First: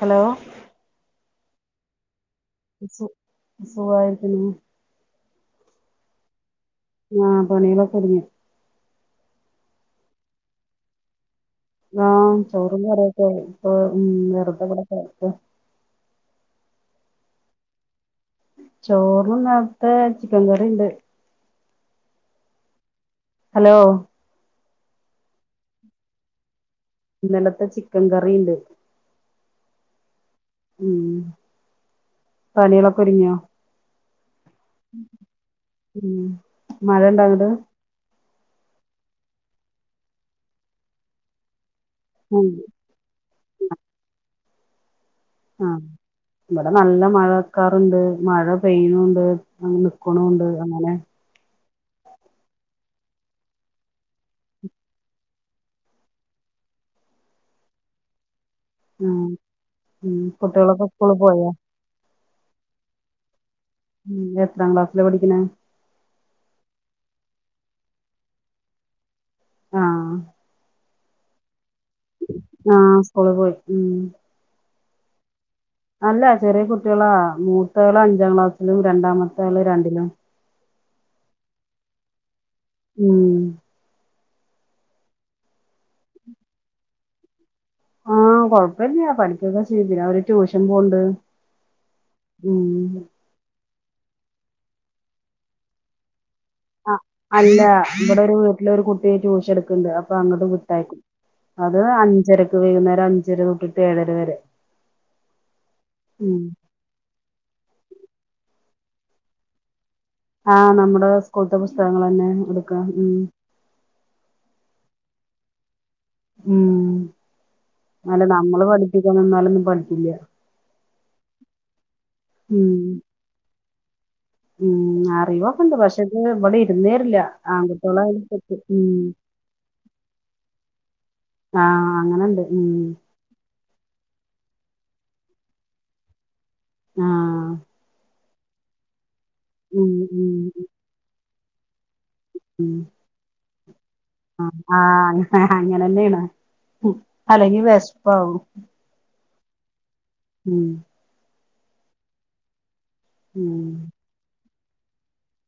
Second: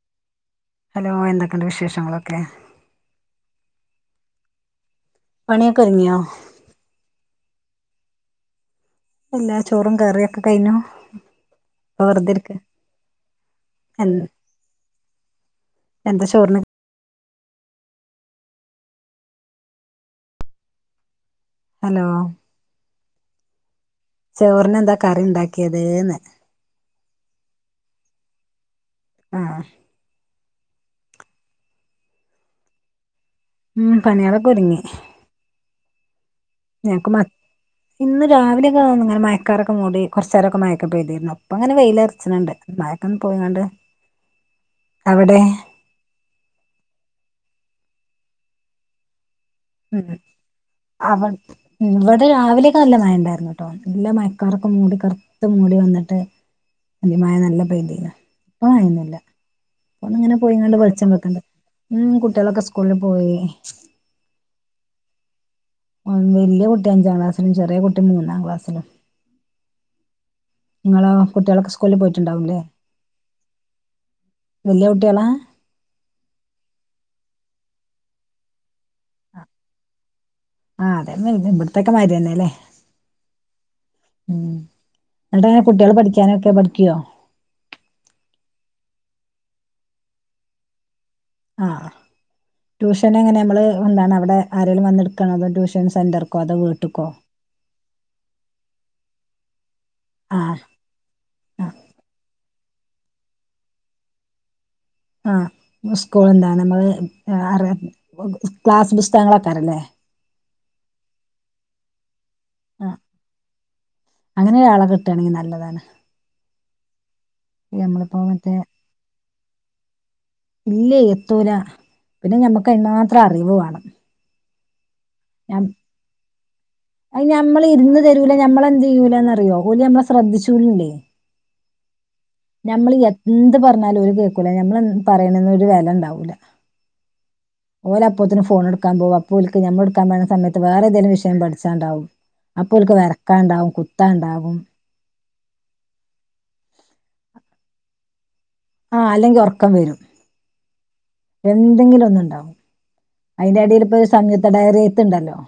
Hello. Hello എന്തൊക്കെണ്ട് വിശേഷങ്ങളൊക്കെ? സു സുഖായിട്ടിരിക്കുന്നു. പണിയൊക്കൊരുങ്ങിയോ? ആ പണികളൊക്കെ ഒതുങ്ങി എല്ലാ ചോറും കറിയൊക്കെ കയ്ഞ്ഞോ ആ ചോറും കറ്യൊക്കെ ആയി ഇപ്പം എ ഉം വെറുതവടെ കെടക്കാ എന്താ ചോറ്ന് ചോറ്ന് നേർത്തെ ചിക്കൻ കറിണ്ട് ഹലോ ഹലോ ചോറിനെന്താ കറി ഇണ്ടാക്കിയത് എന്ന് ഇന്നലത്തെ ചിക്കൻ കറിയിണ്ട് ആഹ് ഉം പണികളൊക്കെ ഒരുങ്ങിയോ ഉം പണികളൊക്കെ ഒരുങ്ങി ഉം മഴ ഞങ്ങക്ക് മ ഇണ്ടോ അങ്ങട്ട് ഇന്ന് രാവിലെ ഒക്കെ ഒന്ന് ഇങ്ങനെ മഴക്കാറൊക്കെ മൂടി കൊറച്ചേരൊക്കെ മഴ ഒക്കെ പെയ്തീരുന്നു ഇപ്പം ഇങ്ങനെ വെയില് അർ ഉം ച്ച്ണ്‌ണ്ട് മഴ ഒക്കെണ്ട് പോയ് ക്കാണ്ട് അവടേ ആഹ് ഇവടെ നല്ല മഴക്കാറുണ്ട് മഴ പെയ്യുണൂണ്ട് അങ്ങനെ നിക്കുണുണ്ട് അങ്ങനെ [unintelligible] ഉം ഇവടെ രാവിലെ ഒക്കെ നല്ല മഴ ഉണ്ടായിരുന്നുട്ടോ നല്ല മയക്കാറൊക്കെ മൂടി കറുത്ത് മൂടി വന്നിട്ട് അന്തിക്ക് മഴ നല്ലൊം പെയിതീനു ഇപ്പം മഴ ഒന്നുല്ല ഉം ഇപ്പം ഉം ഒന്നിങ്ങനെ പോയി ങ്ങാണ്ട് കുട്ടികളൊക്കെ വെളിച്ചം സ്കൂളിൽ വെക്ക്ണ്ട് പോയോ ഉം കുട്ടിയേളൊക്കെ സ്കൂളില് പോയി ഉം എത്രാം ക്ലാസ്സിലാ പഠിക്ക്ണെ വല്യ കുട്ടി അഞ്ചാം ക്ലാസിലും ചെറിയ കുട്ടി മൂന്നാം ക്ലാസ്സിലും ആഹ് ഇങ്ങളോ കുട്ടിയേളൊക്കെ സ്കൂളില് പോയിട്ടുണ്ടാവും ല്ലേ ആഹ് സ്കൂളിൽ പോയി ഉം വല്യ കുട്ടിയേളാ അല്ല ചെറിയ കുട്ടികളാ മൂത്തോള് അഞ്ചാം ക്ലാസ്സിലും രണ്ടാമത്തേള് രണ്ടിലും ആഹ് അതെന്നെ പിന്നെ ഇവട്ത്തെ ഒക്കെ മാതിരി തന്നെ അല്ലേ ഉം ഉം ഇന്നട്ട് കുട്ട്യേള് പഠിയ്ക്കാനൊക്കെ പഠിക്ക്യോ ആഹ് കൊഴപ്പല്യ പഠിയ്ക്കൊക്കെ ചെയ്തു അവര് ട്യൂഷൻ പോവ്ണ്ട് ആഹ് ട്യൂഷൻ എങ്ങനെ നമ്മള് എന്താണ് അവിടെ ആരേലും വന്ന് ഇടുക്കാണോ അതോ ട്യൂഷൻ സെന്റർ ക്കോ അതോ ആഹ് വീട്ട്ക്കോ അല്ല ഇവടെ ഒരു വീട്ടിലൊരു കുട്ടി ട്യൂഷൻ ഇട്ക്ക്ണ്ട് അപ്പം ആ അങ്ങട്ട് വിട്ട് അയക്കും ആ അത് അഞ്ചരക്ക് വൈകുന്നേരം അഞ്ചര തൊട്ടിട്ട് ഏഴര വരെ ആഹ് നമ്മളെ സ്കൂൾ ഉം എന്താ നമ്മള് അറിയ അപ്പൊ സ് ക്ലാസ് പുസ്തകങ്ങള് അക്കാരല്ലേ ആഹ് നമ്മുടെ സ്കൂൾത്തെ പുസ്തകങ്ങള് തന്നെ എടുക്ക്ണത് ഉം അങ്ങനെ ഒരാളെ കിട്ടാണെങ്കി നല്ലതാണ് ഉം നമ്മളിപ്പോ അല്ല മറ്റേ നമ്മള് പഠിപ്പിക്കാൻ നിന്നാലൊന്നും പഠിക്കില്ല ഇല്ലെയ് എത്തൂലാ പിന്നെ ഉം ഞമ്മക്ക് അതിന് മാത്രം അറിവ് വേണം ഉം അ അറിവൊക്കെ ഉണ്ട് പക്ഷേ ഇത് ഇങ്ങനെ ഇവിടെ ഇരുന്ന് തരില്ല അത് നമ്മൾ ഇരുന്ന് ആൺകുട്ടികള് ആയാലും പെട്ട് ഉം ശ്രദ്ധിച്ചൂല അല്ലേ ആഹ് അങ്ങനെണ്ട് ഉം ഞമ്മള് എന്ത് പറഞ്ഞാലും ഓല് കേക്കൂല ഞമ്മള് പറിയ്ണൊന്നും ഒരു വെല ഉണ്ടാവൂല ആഹ് ഓല് അപ്പോത്തിന് ഫോൺ ഇട്ക്കാൻ പോകും അപ്പ ഓൽക്ക് ഞമ്മള് ഉം ഇടുക്കാൻ പറയ്ണ ഉം സമയ ത്ത് വേറെ എന്തേലും വിഷയം പഠിച്ചാൻ ഇണ്ടാവും ഉം അപ്പോ ഓൽക്ക് വരക്കാൻ ഇണ്ടാവും കുത്താണ്ടാവും ആഹ് അങ്ങനെ അങ്ങനെ തന്നേണ് അല്ലെങ്കി വെശപ്പ് ആവും ആഹ് അല്ലെങ്കി ഒറക്കം വരും ഉം എന്തെങ്കിലും ഒന്ന് ഉണ്ടാവും അയ്ന്റെ എടേല് ഉം ഇപ്പം ഒരു സംയുക്ത ഡയറി എയ്ത്തുണ്ടല്ലോ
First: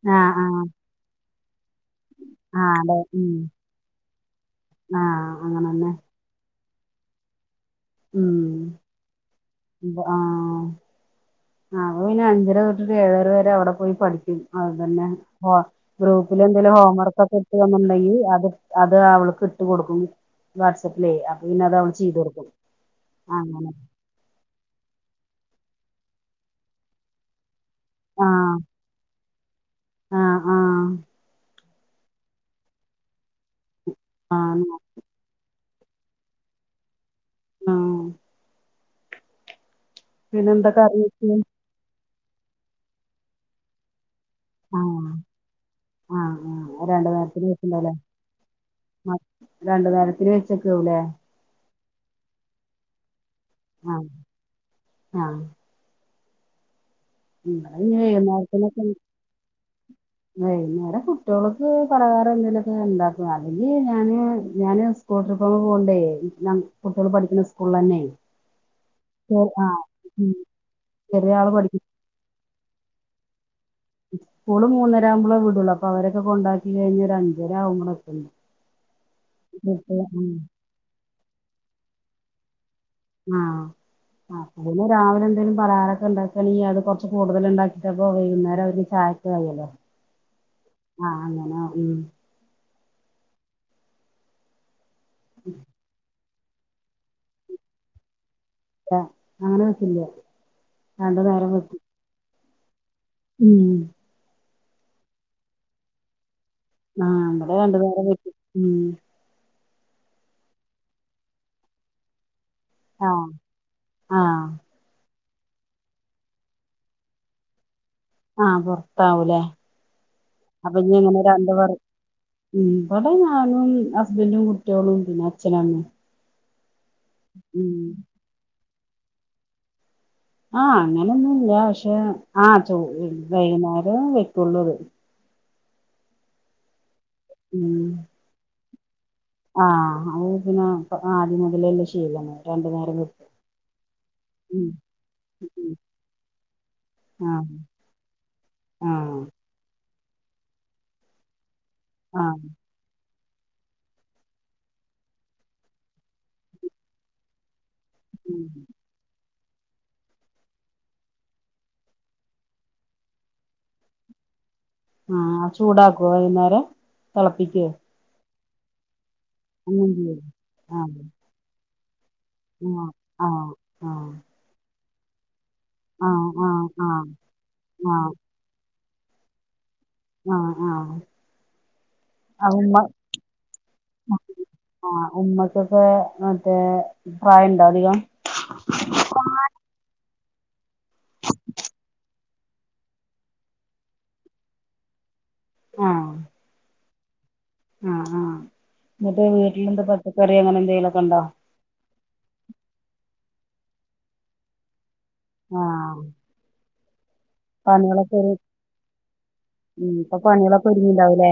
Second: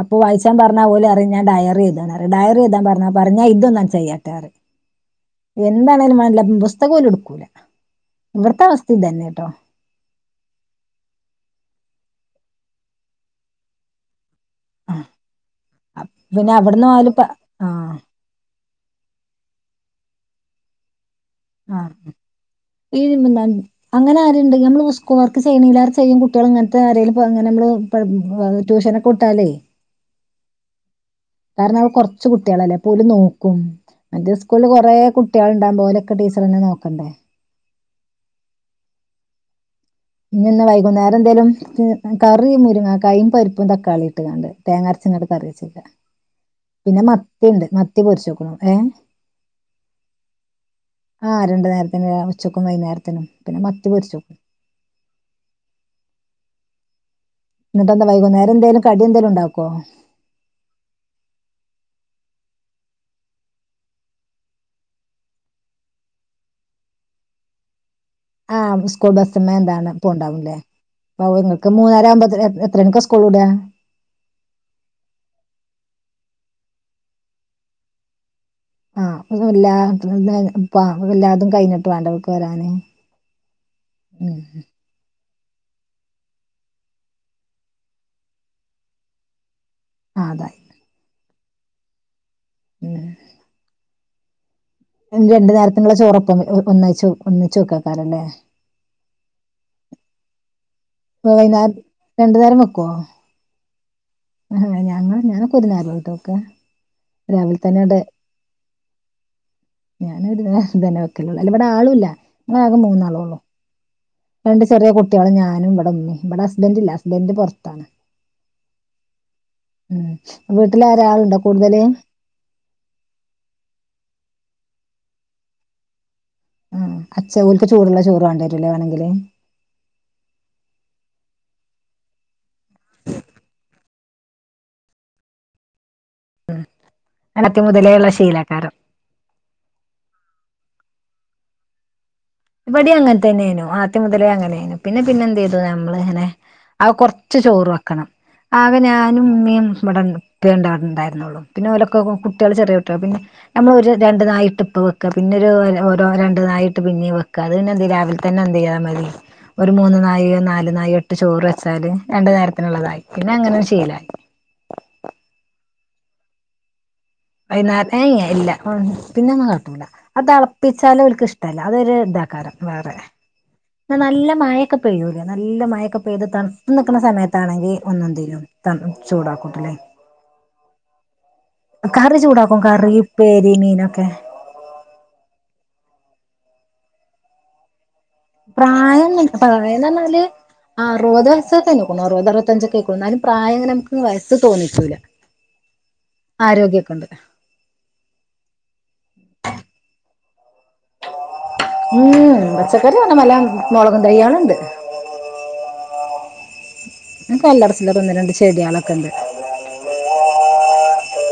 അപ്പം ആഹ് വായിച്ചാൻ ആഹ് പറഞ്ഞ ഓല് പറയും ഞാൻ ഡയറി എയ്താ ഡയറി ആഹ് എഴ്താ അതെ പറഞ്ഞാ ഉം പറയും ഞാൻ ഇതൊന്നാം ചെയ്യാട്ടെ പറയും ആഹ് അങ്ങനെന്നെ എന്താണേങ്കിലും മാണ്ടീല പുസ്തകം ഓല് എടുക്കൂല ഉം ഇവിടുത്തെ അവസ്ഥയും ഇതന്നെ കേട്ടോ ആഹ് അപ്പ പിന്നെ അഞ്ചര തൊട്ടിട്ട് ഏഴര വരെ അവിടെ പോയി പഠിക്കും അതന്നെ ആഹ് ഗ്രൂപ്പില് പിന്നെ എന്തെലും അവിടന്ന് ഓല് പ ഹോംവർക്ക്ക്കെ ആഹ് ഉണ്ട്ണുണ്ടെങ്കിൽ അത് അത് അവൾക്ക് ഇട്ട് കൊടുക്കും. വാട്സാപ്പില് പിന്നെ അത് അവൾ ആഹ് ചെയ്ത് കൊടുക്കും ഈ അങ്ങനെ അങ്ങനെ ആരുണ്ട് നമ്മള് സ്ക്കൂള് വർക്ക് ചെയ്യണില്ല എല്ലാരും ചെയ്യും കുട്ടികൾ അങ്ങനത്തെ ആരേലും നമ്മള് ആഹ് ഇപ്പം ട്യൂഷനൊക്കെ ഇട്ടാലേ ആഹ് ആഹ് കാരണം അവൾ കുറച്ച കുട്ടികളല്ലേ പോലും നോക്കും അന്റെ സ്കൂള ആഹ് കുറെ കുട്ടികള് ഉണ്ടാകുമ്പം ഓ്ലൊക്കെ ടീച്ചറന്നെ നോക്കണ്ടേ ആഹ് ഇ ഞ്ഞ് പിന്നെ ഇന്ന് എന്താ കറി വൈകുന്നേരം എന്തേലും കറി മുരുങ്ങകായും പരിപ്പും തക്കാളി ഇട്ട് കാണ്ട് ആ തേങ്ങരച്ചിങ്ങാണ്ട് കറി വെച്ചേക്ക ആ ആ പിന്നെ രണ്ടു നേരത്തിന് മത്തിണ്ട് വെച്ചിണ്ടാവുല്ലേ മത്തി പൊരിച്ചോക്കാണ് ഏഹ് രണ്ടു നേരത്തിന് വെച്ചേക്കാവൂലേ ആഹ് രണ്ട് നേരത്തിന് ഉച്ചയ്ക്കും വൈകുന്നേരത്തിനും പിന്നെ മത്തി പൊരിച്ചും ആഹ് ഇനി എന്നിട്ട് വൈകുന്നേരം എന്തേലും വൈകുന്നേരത്തിനൊക്കെ കടി എന്തേലും ഉണ്ടാക്കോ വൈകുന്നേരം കുട്ടികൾക്ക് പലഹാരം എന്തേലുമൊക്കെ ഉണ്ടാക്കും അല്ലെങ്കില് ഞാന് ഞാന് സ്കൂൾ ട്രിപ്പ് ഒങ്ങ് പോകണ്ടേ ഞ കുട്ടികൾ പഠിക്കണ സ്കൂളിൽ തന്നെ ആഹ് സ്കൂൾ ചെ- ബസ്സമ്മേ ആ എന്താണ് ഉം ഇണ്ടാവുംലേ അപ്പൊ ചെറിയ ആള് നിങ്ങൾക്ക് പഠിക്കും മൂന്നര ആവുമ്പോത്തിന് എത്ര മണിക്ക സ്‌കൂസ് വിടാ സ്കൂള് മൂന്നര ആകുമ്പോളേ വിടുള്ളൂ അപ്പം അവരൊക്കെ കൊണ്ടാക്കി കഴിഞ്ഞ് ഒരു അഞ്ചര ആകുമ്പോളൊക്കെ എത്തുള്ളൂ ആഹ് എല്ലാതും എല്ലാരതും കഴിഞ്ഞിട്ട് വേണ്ടേ അവർക്ക് വരാന് ആഹ് ഉം ആഹ് പിന്നെ രാവിലെ എന്തേലും പലഹാരൊക്കെ ഉണ്ടാക്കാണെങ്കിൽ അത് കുറച്ച് കൂടുതൽ ഉണ്ടാക്കിട്ടപ്പോ വൈകുന്നേരം അവര്ക്ക് ചായക്കായല്ലോ ആ അതായി ആഹ് അങ്ങനെ. ഉം ഉം രണ്ടു നേരത്തിനുള്ളെ ചോറൊപ്പം ഒന്ന് ഒന്നിച്ച് വെക്കക്കാരല്ലേ അങ്ങനെ വക്കില്ല വൈകുന്നേരം രണ്ടു നേരം വെക്കുവോ ഉം ആഹ് ഞങ്ങള് ഞാനൊക്കെ ഒരു നേരമായിട്ട വെക്ക ആഹ് ഇവടെ രണ്ട് നേരം വക്കും ഉം ഞാനൊരു നേരം തന്നെ വെക്കലുള്ള അല്ല ഇവിടെ ആളുല്ല ഇവടാകെ ആഹ് മൂന്നാളുള്ളൂ ആഹ് രണ്ട് ചെറിയ കു ട്ടികളും ഞാനും ഇവിടെ ഉമ്മയും ഇവിടെ ഹസ്ബൻ്റില്ല ഹസ്ബൻ്റ് പുറത്താണ് ആഹ് പുറത്താവൂലേ ഉം അപ്പൊ ഇനി എങ്ങനെ വീട്ടിലാരാളുണ്ടോ രണ്ട് പേർ കൂടുതല് ഉം ഇവടെ ഞാനും ഹസ്ബൻറും കുട്ടികളും പിന്നെ അച്ഛനും അമ്മയും ആഹ് അച്ചൻ ഓൽക്ക് ഉം ചൂടുള്ള ചോറ് വേണ്ടി വരുല്ലേ വേണെങ്കില് ആഹ് അങ്ങനൊന്നുല്ല പക്ഷെ ആഹ് വൈകുന്നേരം വയ്ക്കുള്ളത് [unintelligible] ഉം മുതലേയുള്ള ശീലക്കാരം ആഹ് അത് പിന്നെ ആദ്യം മുതലേ ഉള്ള ശീലാണ് രണ്ടു ഇബടി നേരം അങ്ങനെ വെക്കും തന്നെയിനു ആദ്യം മുതലേ ഉം അങ്ങനെയ്നു പിന്നെ പിന്നെ എന്ത്തു ചെയ്തു ഉം നമ്മള് ഇങ്ങനെ അത് കൊറച്ച് ആഹ് ചോറ് വെക്കണം ആകെ ആഹ് ഞാനും ഉമ്മയും ഇവിടള്ളത് പ്പേ ഉണ്ട ണ്ടായിരുന്നുള്ളു പിന്നെഓലൊക്കെ കുട്ടികള് ആഹ് ചെറിയ കുട്ടിക പിന്നെ നമ്മളൊരു രണ്ട് നായിട്ട് ഇപ്പ വെക്ക പിന്നെ ഒരുഓരോ രണ്ട് നായിട്ട് പിന്നെ വെക്ക അത് ന്നെ രാവിൽതന്നെ എന്തയ്യ മതി ഒരു മൂന്ന് നായോ നാല് നായോട്ട് ചോറെച്ചാല് രണ്ട് നേരത്തിനുള്ളതായി പിന്നെ അങ്ങനെ ശീലായി ആഹ് ചൂടാക്കോ വൈന്നേരം വൈന്നാരെ ഏഹ് ഇല്ല പിന്നെ ഒന്നു കാട്ടൂല്ല അഹ് അങ്ങനെചെയ്യരുത്. ആ. തെളപ്പിച്ചാലും ഓൽക്ക് ഇഷ്ടല്ല അതൊരുതാ കാരം ആ. വേറെ ആ. ആ. ന്ന് നല്ല മയെ ക്ക പെയ്യൂല്ല നല്ല മഴക്ക ആ. പെയ്ത് ആ. തണ്ത്ത് ആ. നിക്കുന്ന സമയത്താണെങ്കി ആ. ഒന്നെന്തേലും ത ചൂടാക്കൂട്ട്ലെ ആഹ് ആഹ് കറി ചൂടാക്കും കറി ഉപേരി മീനൊക്കെ ആഹ് ഉമ്മക്കൊക്കെ മറ്റേ പ്രായണ്ടോ അധികം പ്രായം ന്ന് പറീന്നെർഞ്ഞാല് അറുപത് വയസൊക്കെ കഴിഞ്ഞിക്ണ് അറുപത് അറുപതഞ്ച് ഒകെയിക്ണ് ന്നാലും പ്രായങ്ങന വയസ് തോന്നിക്കുല്ല ആരോഗ്യക്കൊണ്ട് ആഹ് ആഹ് ന്നട്ട് വീട്ടിലെന്ത പച്ചക്കറി അങ്ങനെ എന്തെലൊക്കെണ്ടോ ഉം പച്ചക്കറി അങ്ങനെ [unintelligible] മുളകും തൈയ്യേള്ണ്ട് ആഹ് അങ്കല്ലർച്ചില്ലറ ഒന്ന് ഒരു രണ്ട് ചെട്യേളൊക്കെണ്ട് ഉം ഇപ്പൊ പണികളൊക്കെ ഒരുങ്ങിണ്ടാവുലേ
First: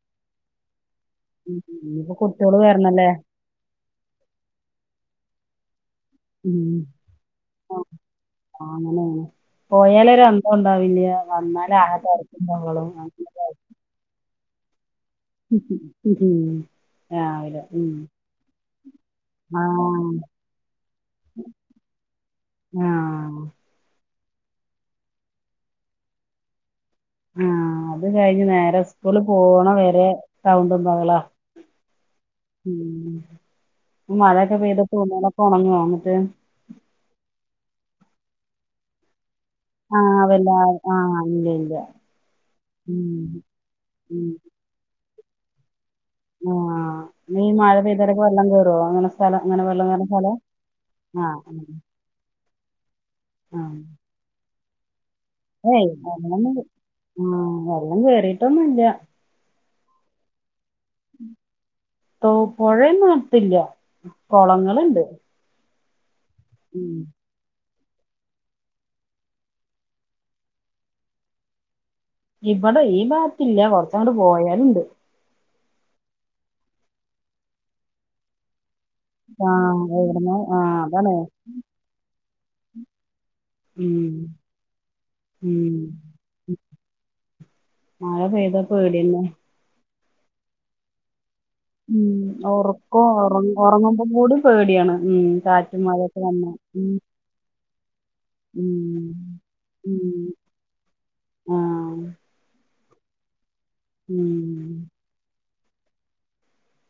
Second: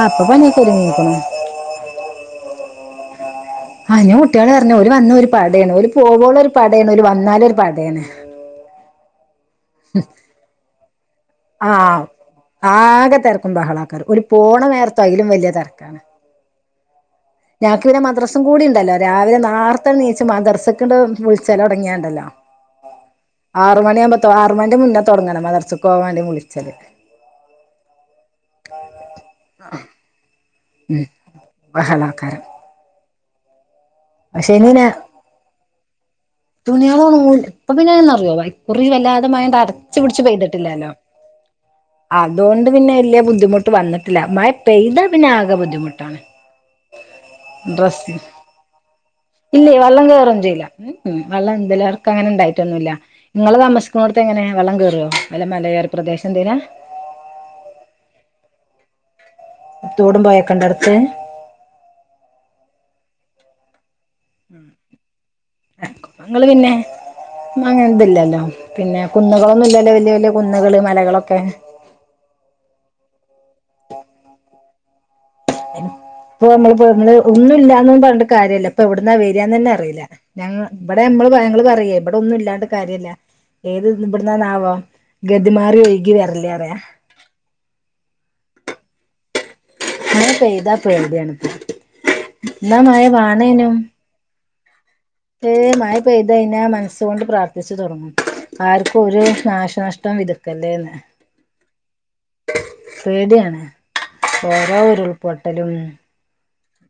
ആ ഇപ്പൊ പണിയൊക്കെ ഒരുങ്ങിക്ക്ണു ഉം കുട്ട്യോള് വര്ണല്ലേ ആഹ് ഞ് കുട്ട്യേള് വരണം ഓല് വന്നോരു പടേണ് ഓല് പോവോളു ഒരു പടേണ് ഓല് വന്നാലൊരു പടേണ് ആങ്ങനേണ് പോയാലരു അന്തം ഉണ്ടാവില്ല വന്നാൽ ആകെ തെര്കും ബഹളവും ബഹളാക്കാര ഓല് പോണ നേരത്ത് അയിലും വെൽ [unintelligible] ഞാക് ഉം. പിന്നെ മദ്രസും കൂടിണ്ടല്ലോ രാവിലെ ആ. നാർത്തെനീച് മദ്രസ്ക്ണ്ട് വിളിച്ചലൊട്ങ്യാണ്ടല്ലോ ആഹ് ആറ് മണി ആവുമ്പോ തോ ആറ് മണിന്റെ മുന്നേ തുടങ്ങണം മദ്രസക്ക് പോവാണ്ടേ വിളിച്ചല് ആഹ് അത് കഴിഞ്ഞ് നേരെ സ്കൂളിൽ പോണ വരെ താഉമ്പ ഉം ബഹളാ ബഹളാക്കാരം ഉം പക്ഷെ മഴയൊക്കെ പെയ്ത തുണികളൊക്കെ ഒണങ്ങു എന്നിട്ട് തുണ്യേളൊണങ്ങൂല ഇപ്പൊപിനെ ന്നറിയോ വൈ കുറി വല്ലാതെ മഴണ്ട് അട ച്ച് പിടിച്ച് ആഹ് വല്ലാ പെയ്തിട്ടില്ലല്ലോ ആഹ് ഇല്ല ഇല്ല അതോണ്ട് പിന്നെ ഉം വല്ല്യ ബുദ്ധിമുട്ട് വന്നിട്ടില്ല ഉം മഴ പെയ്താ പിന്നെ ആകെ ബുദ്ധിമുട്ടാണ് ആഹ് ഈ മഴ ഡ്രസ്സ് പെയ്തരൊക്കെ വെള്ളം കേറോ അങ്ങനെ സ്ഥലം അങ്ങനെ ഇല്ലേ വെള്ളം കേർന്ന സ്ഥല കേറും ചെയ്യില്ല ഉം ഉം വെള്ളം എന്തിലറക്കങ്ങനെ ണ്ടായിട്ടൊന്നുല്ല ഇങ്ങള് ആഹ് താമസിക്കുന്നോട്ത്തെങ്ങനെ വെള്ളം കേറോ അല്ല മലയോര ഏയ് പ്രദേശം എന്തേയ്നാ ആഹ് വെള്ളം കേറിയിട്ടൊന്നുല്ല തോടും പുഴയും ഒക്കെണ്ടോ അടുത്ത് തോ പുഴന്നും അടുത്തില്ല കുളങ്ങള്ണ്ട് ങ്ങള് പിന്നെ മഴ എന്ത്‌ല്ലല്ലോ പിന്നെ കുന്നുകളൊന്നുല്ലല്ലോ വല്യ വല്യ കുന്നുകള് മലകളൊക്കെ ഇവിടെ ഈ ബാത്തില്ല കുറച്ചങ്ങട്ട് പോയാലുണ്ട് ഇപ്പൊ അമ്മള് പ്പൊ ഒന്ന് ഒന്നും ഇല്ലാന്നും പറഞ്ഞിട്ട് കാര്യല്ല പ്പൊ എവിട്ന്നാ വെരാന്നന്നെ ആഹ് അറിയില്ല എവിടുന്നോ ഞങ്ങ ആഹ് ഇവിടെ അതാണ് മ്മള് ങ്ങള് പറയേ ഇവിടൊന്നും ഇല്ലാണ്ട് കാര്യല്ല ഏത് ഉം ഇവിടുന്നണാവൊ ഉം ഗതിമാറി ഒഴുകി വരല്ലേറിയ മഴ പെയ്താ പേടിന്നെ മഴ പെയ്ത പേടിയാണ് ഉം ഒറക്കോ ഒറ ഒറങ്ങുമ്പം കൂടി പേടിയാണ്. ഉം ഏഹ് കാറ്റും മഴ മഴയൊക്കെ പെയ്തു വന്നാ. കഴിഞ്ഞാ ഉം മനസ്സുകൊണ്ട് പ്രാർത്ഥിച്ച് തൊടങ്ങും. ആർക്കും ഒരു ഉം ഉം നാശനഷ്ടം വിതക്കല്ലേന്ന് ആഹ് പേടിയാണ് ഓരോ ഉം ഉരുൾപൊട്ടലും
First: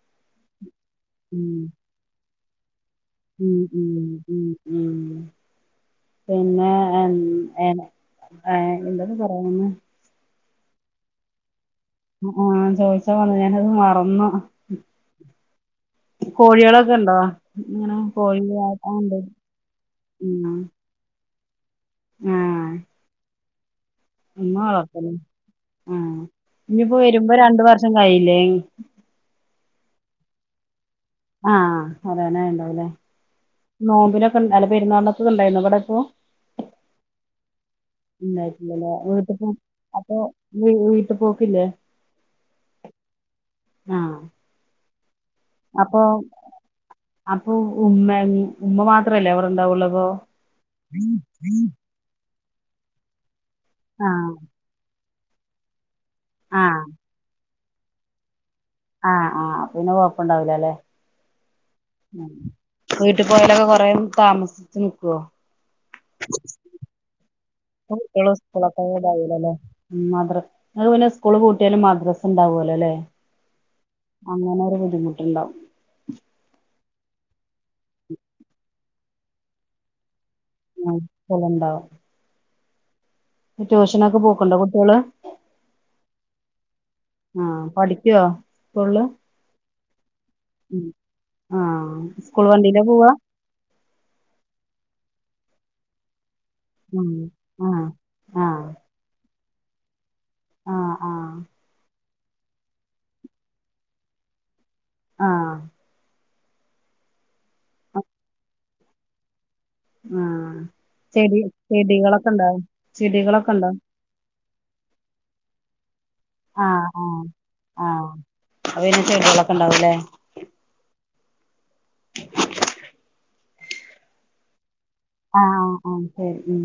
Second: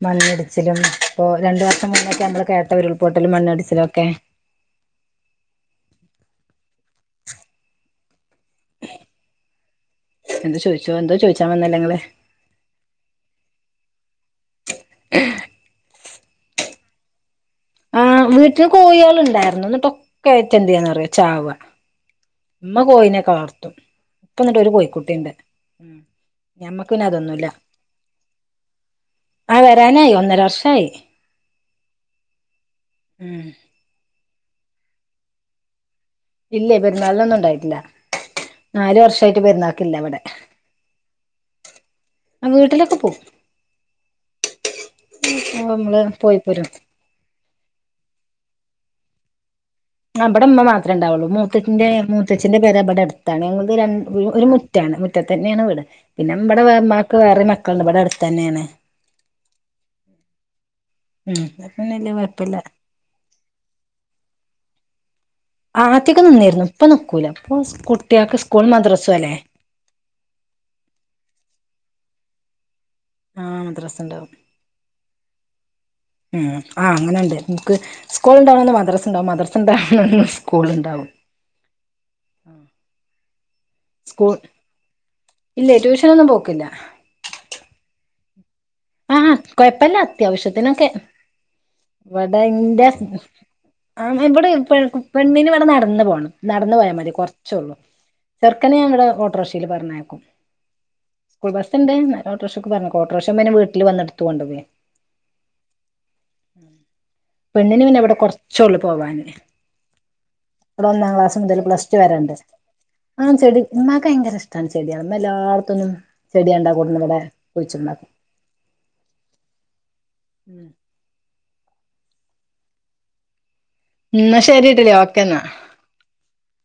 മണ്ണിടിച്ചിലും ഇപ്പോ ഉം രണ്ടു വർഷം മുമ്പൊക്കെ അമ്മള് കേട്ടത് ഉരുൾ പൊട്ടലും ഉം ഉം മണ്ണിടിച്ചിലുംക്കെ ഉം ഉം പിന്നെ എൻ ഏഹ് എന്തോന്ന് പറയാൻ വന്നെ എന്ത് ചോയിച്ചോ എന്തോ ചോയി ച്ചാ വന്നല്ലെ ഇങ്ങള് ആഹ് ചോയിച്ച വന്ന് ഞാനത് മറന്നു കോഴിയളൊക്കെണ്ടൊ ഇങ്ങനെ- ആ കോഴി വീട്ടില് ആഹ് ഉണ്ട് കോയിയള്ണ്ടായിരുന്നുന്നിട്ട് ഉം ഒക്കായിറ്റ് എന്തേന്നറിയൊ ചാവ ആഹ് ഉമ്മ കോയീനെക്കെ വളർത്തും ഇപ്പൊ ഉമ്മ എന്നിട്ട് ഒരു വളത്തല് കോഴിക്കുട്ടിയുണ്ട് ഉം ആഹ് ഞമ്മക്ക് ഇനിപ്പോയി പിന്നെ വരുമ്പൊ അതൊന്നുമില്ല രണ്ടു വർഷം കഴിയില്ലേ എ- ആഹ് വരാനായി ഒന്നര വർഷായി ആഹ് വരാനായുണ്ടാവൂലെ ഉം നോമ്പിനൊക്കെ ഉണ്ടാല പെരുന്നാളിനൊക്കെണ്ടാരുന്നൊ ഇവിടെ ഇപ്പോ? ഇല്ലെ പെരുന്നാളിനൊന്നും ഒണ്ടായിട്ടില്ല ഇണ്ടായിട്ടില്ലല്ലേ വീട്ട് പോ അപ്പൊ ഇവിടെ വീട്ട് പോക്കില്ലെ? ആഹ് വീട്ടിലൊക്കെ പോവും ആഹ് ആഹ് അമ്മള് അപ്പൊ പോയി പ്പൊരും അപ്പൊ ഉമ്മ ഉമ്മ മാത്രല്ലേ അവടെ ണ്ടാവൊള്ളു ആഹ് ഇബ്ടെ ഉമ്മ മാത്രേ ണ്ടാവുള്ളൂ മൂത്തച്ഛന്റെ മൂത്തച്ചിന്റെ പെര ബ്ടെ അട് ത്താണ് ഞങ്ങക്ക് രണ് ആഹ് ഒരു മുറ്റാണ് മുറ്റത്തന്നെയാണ് വീട് പിന്നെ ഇവ്ടെ വെ ആഹ് ഉമ്മാക്ക് വേറെ മക്ക ക്കണ്ട് ഇബ്ടെ അടുത്തന്നേണ് ആഹ് ആഹ് അപ്പിന്നെ കൊഴപ്പുണ്ടാവില്ല ല്ലെ ഉം അപ്പം വല്ല്യ കൊഴപ്പില്ല വീട്ടി പോയാലൊക്കെ കൊറേ താമസിച്ച് നിക്കൊ? ആദ്യക്കെ നിന്നിരുന്നു ഇപ്പൊ നിക്കൂല ഇപ്പൊ സ് കുട്ടികള് കുട്ടിയക്ക് സ്കൂളും സ്കൂളൊക്കെ മദ്രസും അല്ലെ ഇതാവൂലല്ലേ ഉം മദ്ര ഇങ്ങള് പിന്നസ്കൂള് പൂട്ടിയാലും മദ്രസണ്ടാവോല അല്ലെ ആഹ് മദ്രസണ്ടാവും അങ്ങനെ ഒരു ബുദ്ധിമുട്ടുണ്ടാവും ഉം ആഹ് അങ്ങനൊണ്ട് ഇൻക്ക് സ്കൂള് ഉണ്ടാവണന്ന് മദ്രസണ്ടാവും മദ്രസ ഉണ്ടാണന്ന് സ് കൂളുണ്ടാവും ആഹ് ഉണ്ടാവും ട്യൂഷനൊക്കെ പോക്കുണ്ടൊ കുട്ടിയള് ഇല്ലേ ട്യൂഷനൊന്നും പോക്കില്ല ആഹ് പഠിക്ക്യോ? ആഹ് ആഹ് കൊയപ്പില്ല അത്യാവശ്യത്തിനൊക്കെ ഉം ആഹ് വ്ടെ സ്കൂൾ ഇന്റ വണ്ടിയിലാ പോവാ ആഹ് ഇവിടെ പെ പെണ്ണിന് ഇവിടെ നടന്നു പോണം നടന്നു പോയാ ഉം മതി കൊറച്ചേള്ളൂ ആഹ് ആഹ് ചെറുക്കനെ ഞാൻ ഇവിടെ ഓട്ടോറിക്ഷയിൽ പറഞ്ഞേക്കും ആഹ് ആഹ് സ്കൂൾ ബസ്ണ്ട് ന്നാലും ഓട്ടോറിക്ഷയ്ക്ക് പറഞ്ഞയക്കും ഓട്ടോറിക്ഷ പിന്നെ വീട്ടിൽ വന്നെടുത്ത് കൊണ്ട് പോവെ ആഹ് പെണ്ണിന് പിന്നെ ഇവിടെ കൊറച്ചേള്ള് പോവാന് ആഹ് ഇവിടെ ഒന്നാം ക്ലാസ് ചെടി മുതൽ പ്ലസ് ടു ചെടികളൊക്കെ വരെണ്ട് ഉണ്ടോ ആഹ് ചെടികളൊക്കെ ചെടി ഉണ്ടോ ഇന്നാ ക്ക് ഭയങ്കര ഇഷ്ടാണ് ചെടിയാള് ഇമ്മ എല്ലാട്ത്ത്ന്നും ചെടികണ്ടാ കൊടുന്ന് ഇമ്പടെ കുഴിച്ചിട്ട്ണ്ടാക്കും അപ്പം പിന്നെ ചെടികളൊക്കെണ്ടാവൂല്ലേ ഉം ഇന്നാ ശരി [unintelligible] ഓ ആഹ് ആഹ് ശരി ഉം